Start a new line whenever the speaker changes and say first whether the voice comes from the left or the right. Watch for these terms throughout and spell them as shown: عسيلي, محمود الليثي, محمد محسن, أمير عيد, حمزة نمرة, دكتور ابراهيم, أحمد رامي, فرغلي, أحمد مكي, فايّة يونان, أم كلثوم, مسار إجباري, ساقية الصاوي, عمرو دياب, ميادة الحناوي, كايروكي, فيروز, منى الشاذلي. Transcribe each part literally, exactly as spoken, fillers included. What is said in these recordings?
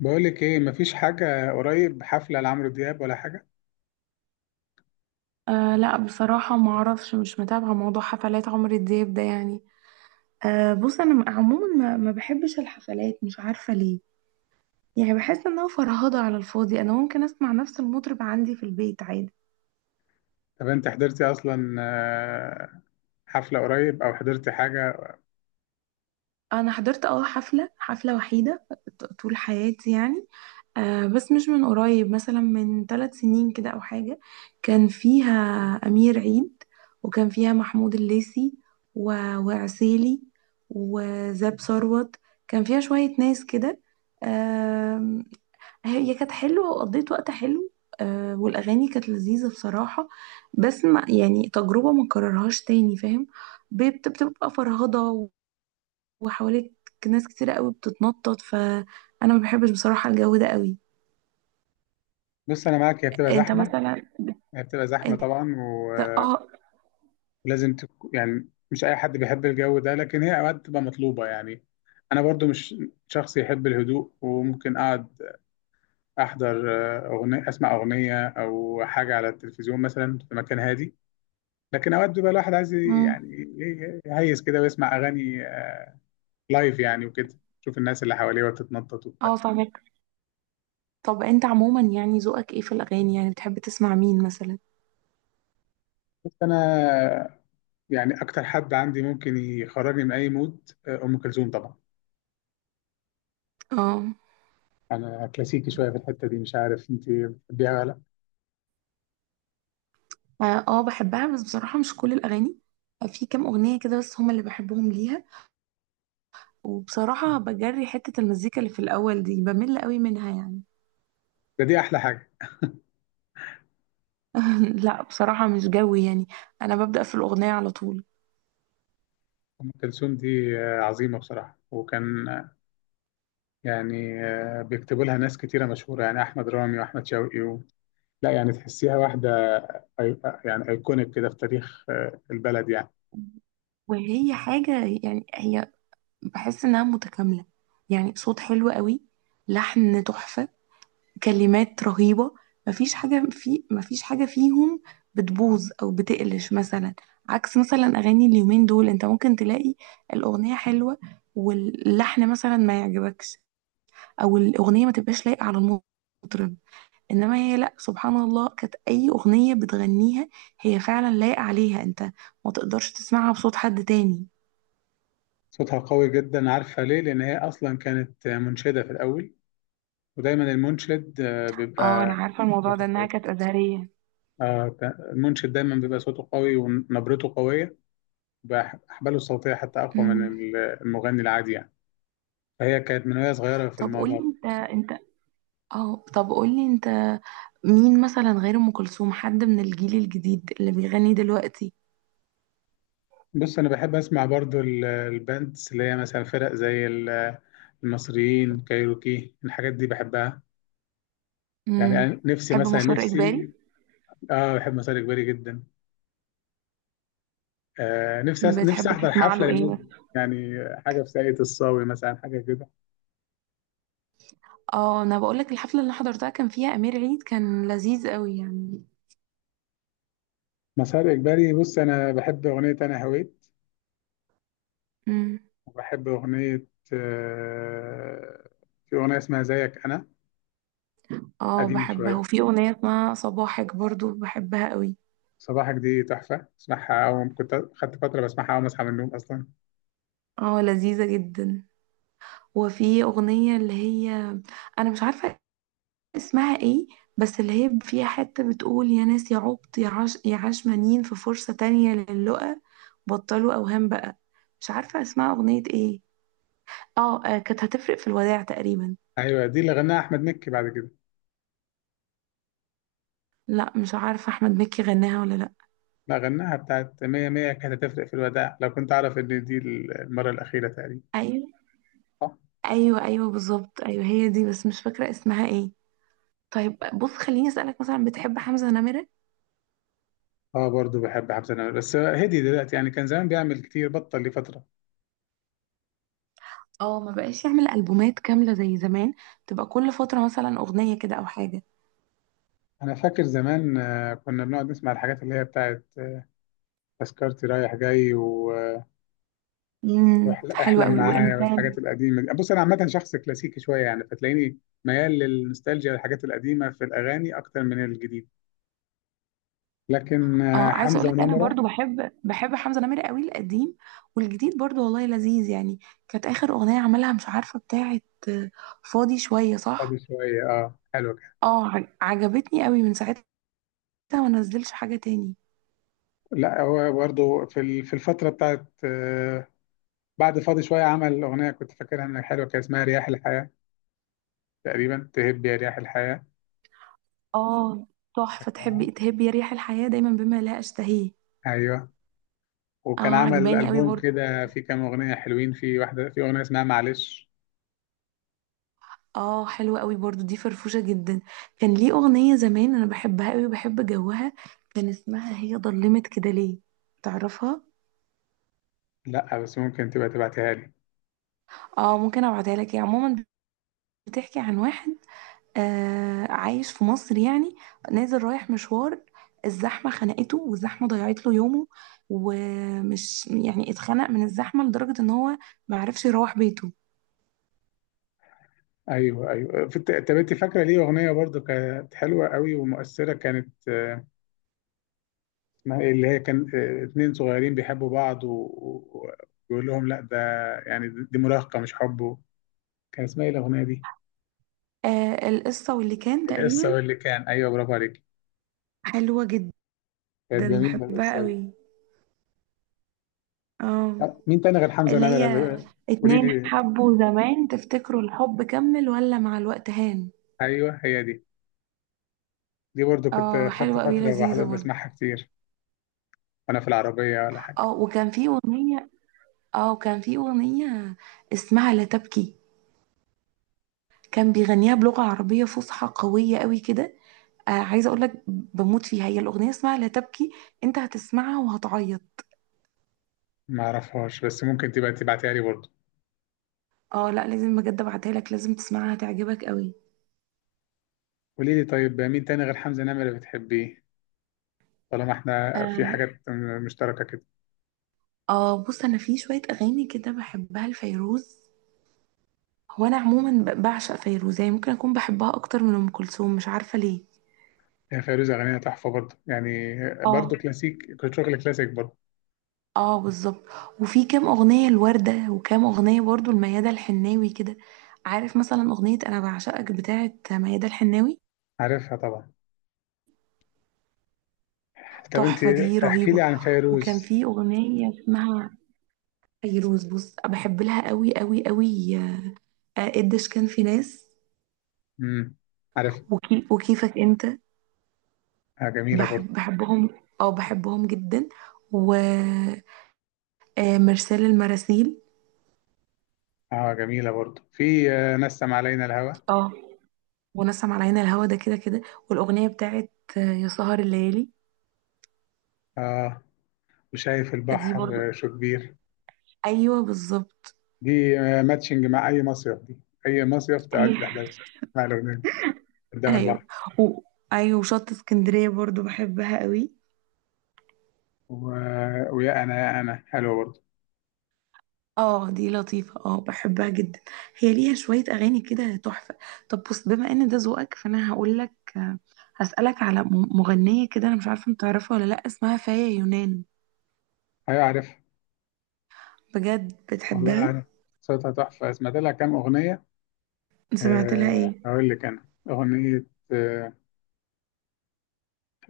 left: بقولك ايه، مفيش حاجة قريب، حفلة لعمرو دياب ولا حاجة؟
right: أه، لا بصراحة ما اعرفش، مش متابعة موضوع حفلات عمرو دياب ده يعني. أه بص، انا م- عموما ما, ما بحبش الحفلات، مش عارفة ليه. يعني بحس انها فرهضة على الفاضي، انا ممكن اسمع نفس المطرب عندي في البيت عادي.
left: طب انت حضرتي اصلا آه، حفلة قريب او حضرتي حاجة؟
right: انا حضرت اه حفله حفله وحيده ط- طول حياتي يعني. آه بس مش من قريب، مثلا من ثلاث سنين كده او حاجه. كان فيها امير عيد، وكان فيها محمود الليثي، و... وعسيلي، وزاب ثروت. كان فيها شويه ناس كده. آم، هي كانت حلوه وقضيت وقت حلو. آه والاغاني كانت لذيذه بصراحه. بس ما يعني، تجربه ما اكررهاش تاني، فاهم؟ بت- بتبقى فرهضه وحواليك ناس كتيرة قوي بتتنطط، فانا ما بحبش بصراحة الجو ده قوي.
left: بص انا معاك، هي بتبقى
right: انت
left: زحمة.
right: مثلا،
left: هي بتبقى زحمة
right: انت،
left: طبعا و-
right: اه.
left: ولازم تك... يعني مش اي حد بيحب الجو ده، لكن هي اوقات بتبقى مطلوبة يعني. انا برضو مش شخص يحب الهدوء، وممكن اقعد احضر آه، اغنية، اسمع اغنية او حاجة على التلفزيون مثلا في مكان هادي. لكن اوقات بيبقى الواحد عايز
right: مم.
left: يعني إيه، يهيس كده ويسمع اغاني لايف يعني وكده. شوف الناس اللي حواليه وتتنطط وبتاع.
right: اه فاهمك. طب انت عموما يعني ذوقك ايه في الاغاني؟ يعني بتحب تسمع مين مثلا؟
left: بس انا يعني اكتر حد عندي ممكن يخرجني من اي مود آه، ام كلثوم طبعا.
right: اه.
left: انا كلاسيكي شويه في الحته دي، مش عارف انت بتحبيها ولا لا.
right: اه آه، بحبها بس بصراحة مش كل الاغاني. في كام اغنية كده بس هما اللي بحبهم ليها. وبصراحة بجري حتة المزيكا اللي في الاول دي، بمل قوي منها يعني.
left: ده دي احلى حاجه.
right: لا بصراحة مش جوي يعني، انا ببدأ في الاغنية على طول.
left: ام كلثوم دي آه، عظيمه بصراحه، وكان آه، يعني آه، بيكتبوا لها ناس كتيره مشهوره، يعني احمد رامي واحمد شوقي و... لا يعني تحسيها واحده. أي... آه، يعني ايكونيك كده في تاريخ آه، البلد يعني.
right: وهي حاجة يعني، هي بحس انها متكامله. يعني صوت حلو قوي، لحن تحفه، كلمات رهيبه. مفيش حاجه في، مفيش حاجه فيهم بتبوظ او بتقلش مثلا. عكس مثلا اغاني اليومين دول، انت ممكن تلاقي الاغنيه حلوه واللحن مثلا ما يعجبكش، او الاغنيه ما تبقاش لايقه على المطرب. انما هي لا سبحان الله، كانت اي اغنيه بتغنيها هي فعلا لايقه عليها، انت ما تقدرش تسمعها بصوت حد تاني.
left: صوتها قوي جدا، عارفه ليه؟ لان هي اصلا كانت منشده في الاول، ودايما المنشد آه،
right: اه انا
left: بيبقى
right: عارفه الموضوع ده،
left: صوته
right: انها
left: قوي.
right: كانت ازهريه.
left: آه ت- المنشد دايما بيبقى صوته قوي ونبرته قوية، بأحباله الصوتية حتى أقوى من ال- المغني العادي يعني. فهي كانت من وهي صغيرة في
right: طب قولي
left: الموضوع ده.
right: انت، انت، اه طب قولي انت، مين مثلا غير ام كلثوم حد من الجيل الجديد اللي بيغني دلوقتي؟
left: بص، أنا بحب أسمع برضو ال- الباندز، اللي هي مثلا فرق زي ال- المصريين، كايروكي، الحاجات دي بحبها. يعني
right: امم.
left: أنا نفسي
right: تحب
left: مثلا،
right: مسار اجباري؟
left: نفسي آه بحب مسار إجباري جدا. آه نفسي أس- نفسي
right: بتحب
left: أحضر
right: تسمع
left: حفلة
right: له ايه
left: للناس دي.
right: مثلا؟
left: يعني حاجة في ساقية الصاوي مثلا، حاجة كده.
right: اه انا بقول لك، الحفله اللي حضرتها كان فيها امير عيد، كان لذيذ قوي يعني.
left: مسار إجباري، بص أنا بحب أغنية أنا هويت،
right: امم.
left: وبحب أغنية. آه، في أغنية اسمها زيك أنا،
right: اه
left: قديمة
right: بحبها،
left: شوية.
right: وفي اغنيه اسمها صباحك برضو بحبها قوي.
left: صباحك دي تحفة، اسمعها أول، كنت خدت فترة بسمعها أول ما أصحى من النوم أصلا.
right: اه لذيذه جدا. وفي اغنيه اللي هي، انا مش عارفه اسمها ايه، بس اللي هي فيها حتة بتقول: يا ناس يا عبط يا عاش يا عشمانين في فرصة تانية للقا، بطلوا أوهام بقى. مش عارفة اسمها أغنية ايه. اه آه، كانت هتفرق في الوداع تقريبا.
left: أيوة، دي اللي غناها أحمد مكي بعد كده.
right: لا مش عارفة أحمد مكي غناها ولا لا.
left: لا، غناها. بتاعت مية مية، كانت هتفرق في الوداع لو كنت أعرف إن دي المرة الأخيرة تقريبا.
right: أيوة.
left: صح؟
right: أيوة أيوة بالظبط، أيوة هي دي، بس مش فاكرة اسمها ايه. طيب بص، خليني أسألك مثلا، بتحب حمزة نمرة؟
left: اه، برضو بحب حمزة نمرة، بس هدي دلوقتي يعني، كان زمان بيعمل كتير، بطل لفترة.
right: اه ما بقاش يعمل ألبومات كاملة زي زمان، تبقى كل فترة مثلا أغنية كده أو حاجة.
left: أنا فاكر زمان آه، كنا بنقعد نسمع الحاجات اللي هي بتاعت آه، تذكرتي رايح جاي، و آه،
right: امم
left: واحلم
right: حلوة
left: أحلم
right: قوي،
left: معايا
right: وإنسان.
left: والحاجات القديمه دي. بص انا عامه شخص كلاسيكي شويه يعني، فتلاقيني ميال للنوستالجيا والحاجات القديمه في الاغاني اكتر من الجديد. لكن آه،
right: اه عايزه اقول
left: حمزه
right: لك انا
left: ونمره.
right: برضو بحب، بحب حمزه نمرة قوي، القديم والجديد برضو والله لذيذ يعني. كانت اخر اغنيه عملها مش عارفه بتاعه، آه، فاضي شويه، صح؟
left: فاضي شويه، اه حلو كده.
right: اه ع- عجبتني قوي من ساعتها، ما نزلش حاجه تاني.
left: لا، هو برضه في ال- في الفتره بتاعت آه، بعد فاضي شويه، عمل اغنيه كنت فاكرها انها حلوه، كان اسمها رياح الحياه تقريبا، تهب يا رياح الحياه.
right: اه تحفه،
left: فاكرها؟
right: تحبي تهبي يا ريح الحياه دايما بما لا اشتهيه.
left: ايوه.
right: اه
left: وكان عمل
right: عجباني قوي
left: البوم
right: برضو.
left: كده فيه كام اغنيه حلوين، في واحده، في اغنيه اسمها معلش.
right: اه حلوه قوي برضو دي، فرفوشه جدا. كان ليه اغنيه زمان انا بحبها قوي وبحب جوها، كان اسمها هي ضلمت كده ليه، تعرفها؟
left: لا بس ممكن تبقى تبعتها لي.
right: اه ممكن ابعتها لك. هي عموما بتحكي عن واحد آه عايش في مصر يعني، نازل رايح مشوار، الزحمة خنقته والزحمة ضيعت له يومه، ومش يعني اتخنق من الزحمة لدرجة ان هو معرفش يروح بيته.
left: ايوه ايوه، في الت- طب انت فاكره ليه اغنيه برضو كانت حلوه قوي ومؤثره، كانت آه، اسمها ايه اللي هي كان آه، اتنين صغيرين بيحبوا بعض و- و- ويقول لهم لا، ده يعني دي مراهقه مش حب. كان اسمها ايه الاغنيه دي؟
right: آه القصة واللي كان
left: القصه
right: تقريبا.
left: واللي كان، ايوه برافو عليك.
right: حلوة جدا.
left: كانت جميله
right: بحبها
left: القصه دي.
right: قوي. اه
left: طب مين تاني غير حمزه
right: اللي
left: نمره؟
right: هي
left: آه، قولي
right: اتنين
left: لي.
right: حبوا زمان تفتكروا الحب كمل ولا مع الوقت هان.
left: ايوه هي دي، دي برضو كنت
right: اه
left: خدت
right: حلوة قوي،
left: فتره
right: لذيذة
left: بحضر
right: برضه.
left: بسمعها كتير وانا في العربيه ولا حاجه.
right: اه وكان في اغنية، اه وكان في اغنية اسمها لا تبكي، كان بيغنيها بلغة عربية فصحى قوية قوي كده. آه عايزة اقول لك بموت فيها، هي الأغنية اسمها لا تبكي، انت هتسمعها وهتعيط.
left: ما اعرفهاش، بس ممكن تبقى تبعتها لي برضو.
right: اه لا لازم بجد ابعتها لك، لازم تسمعها هتعجبك قوي.
left: قولي لي طيب، مين تاني غير حمزه نمره بتحبيه؟ طالما احنا في
right: اه
left: حاجات مشتركه كده.
right: آه، بص انا في شوية اغاني كده بحبها لفيروز. هو انا عموما ب- بعشق فيروز يعني، ممكن اكون بحبها اكتر من ام كلثوم، مش عارفة ليه.
left: هي فيروز اغانيها تحفه برضه يعني. برضه
right: اه.
left: كلاسيك، كنت شغل كلاسيك برضه.
right: اه بالظبط. وفي كام اغنية الوردة، وكام اغنية برضو الميادة الحناوي كده. عارف مثلا اغنية انا بعشقك بتاعت ميادة الحناوي؟
left: عارفها طبعا. طب انت
right: تحفة دي،
left: احكي لي
right: رهيبة.
left: عن
right: وكان
left: فيروز.
right: في أغنية اسمها، فيروز بص بحب لها قوي قوي قوي، آه، قديش كان في ناس،
left: امم، عارفها.
right: وكي وكيفك انت،
left: آه، جميله برضه.
right: بحب بحبهم. اه بحبهم جدا. ومرسال المراسيل.
left: اه جميله برضه، في آه، نسم علينا الهوى.
right: اه ونسم على عين الهوا ده كده كده. والأغنية بتاعت آه، يا سهر الليالي.
left: اه، وشايف
right: دي برضو.
left: البحر آه، شو كبير.
right: ايوه بالظبط.
left: دي آه ماتشنج مع اي مصيف. دي اي مصيف
right: ايوه
left: تقعد تحلم مع الاغنيه قدام
right: ايوه.
left: البحر.
right: و- ايوه وشط اسكندرية برضو بحبها قوي.
left: و... ويا انا يا انا حلوه برضه.
right: اه دي لطيفة، اه بحبها جدا. هي ليها شوية أغاني كده تحفة. طب بص، بما إن ده ذوقك فأنا هقول لك، هسألك على م- مغنية كده، أنا مش عارفة أنت تعرفها ولا لأ، اسمها فاية يونان.
left: ايوه عارفها.
right: بجد
left: والله
right: بتحبها؟
left: عارف، صوتها تحفه، سمعت لها كام اغنيه.
right: سمعت لها
left: أه،
right: إيه؟
left: هقول لك. أنا أغنية، أه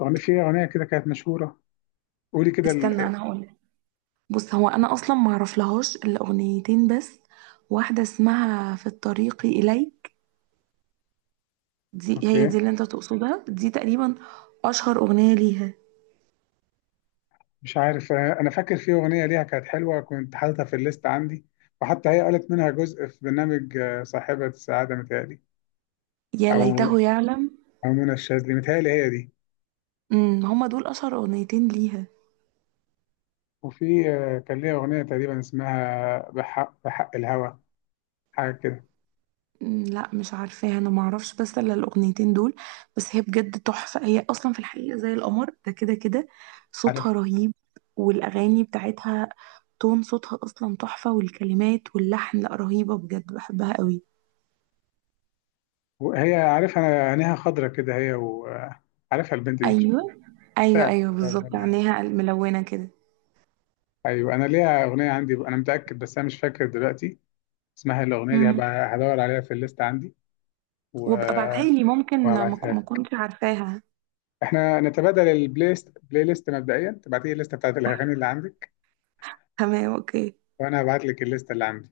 left: أغنية، في أغنية كده كانت مشهورة. قولي كده
right: استنى
left: ال-
right: أنا هقول لك. بص، هو أنا أصلا ما أعرفلهاش إلا أغنيتين بس. واحدة اسمها في الطريق إليك، دي هي
left: أوكي.
right: دي اللي أنت تقصدها دي تقريبا، أشهر أغنية ليها.
left: مش عارف، آه، أنا فاكر في أغنية ليها كانت حلوة، كنت حاططها في الليست عندي، وحتى هي قالت منها جزء في برنامج آه، صاحبة السعادة متهيألي،
right: يا
left: أو
right: ليته يعلم.
left: أو منى الشاذلي متهيألي، هي دي.
right: امم هما دول أشهر أغنيتين ليها.
left: وفي آه، كان ليها أغنية تقريبا اسمها بحق بحق الهوى، حاجة كده.
right: مم، لا مش عارفاها، انا ما اعرفش بس الا الاغنيتين دول. بس هي بجد تحفه، هي اصلا في الحقيقه زي القمر ده كده كده.
left: عارف.
right: صوتها رهيب، والاغاني بتاعتها، تون صوتها اصلا تحفه، والكلمات واللحن لا رهيبه بجد بحبها قوي.
left: وهي عارفها أنا، عينيها خضرة كده هي، وعارفها البنت دي.
right: ايوه. ايوه
left: شفتها.
right: ايوه بالظبط، عينيها ملونه كده.
left: ايوه، انا ليها اغنيه عندي، انا متاكد، بس انا مش فاكر دلوقتي اسمها الاغنيه دي،
right: امم.
left: هبقى هدور عليها في الليست عندي و...
right: وابقى ابعتها لي، ممكن ما ك-
left: وهبعتها
right: ما
left: لك.
right: كنتش عارفاها.
left: احنا نتبادل البلاي ليست. بلاي ليست، مبدئيا تبعتي لي الليسته بتاعت الاغاني اللي عندك،
right: تمام اوكي.
left: وانا هبعت لك الليسته اللي عندي.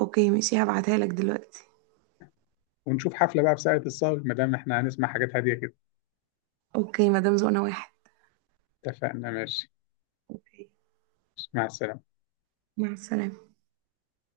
right: اوكي ماشي، هبعتها لك دلوقتي.
left: ونشوف حفله بقى بساعة الصاوي، ما دام احنا هنسمع حاجات هاديه كده.
right: اوكي، مدام زقنا واحد.
left: اتفقنا ماشي.
right: اوكي.
left: مع السلامه.
right: مع السلامه.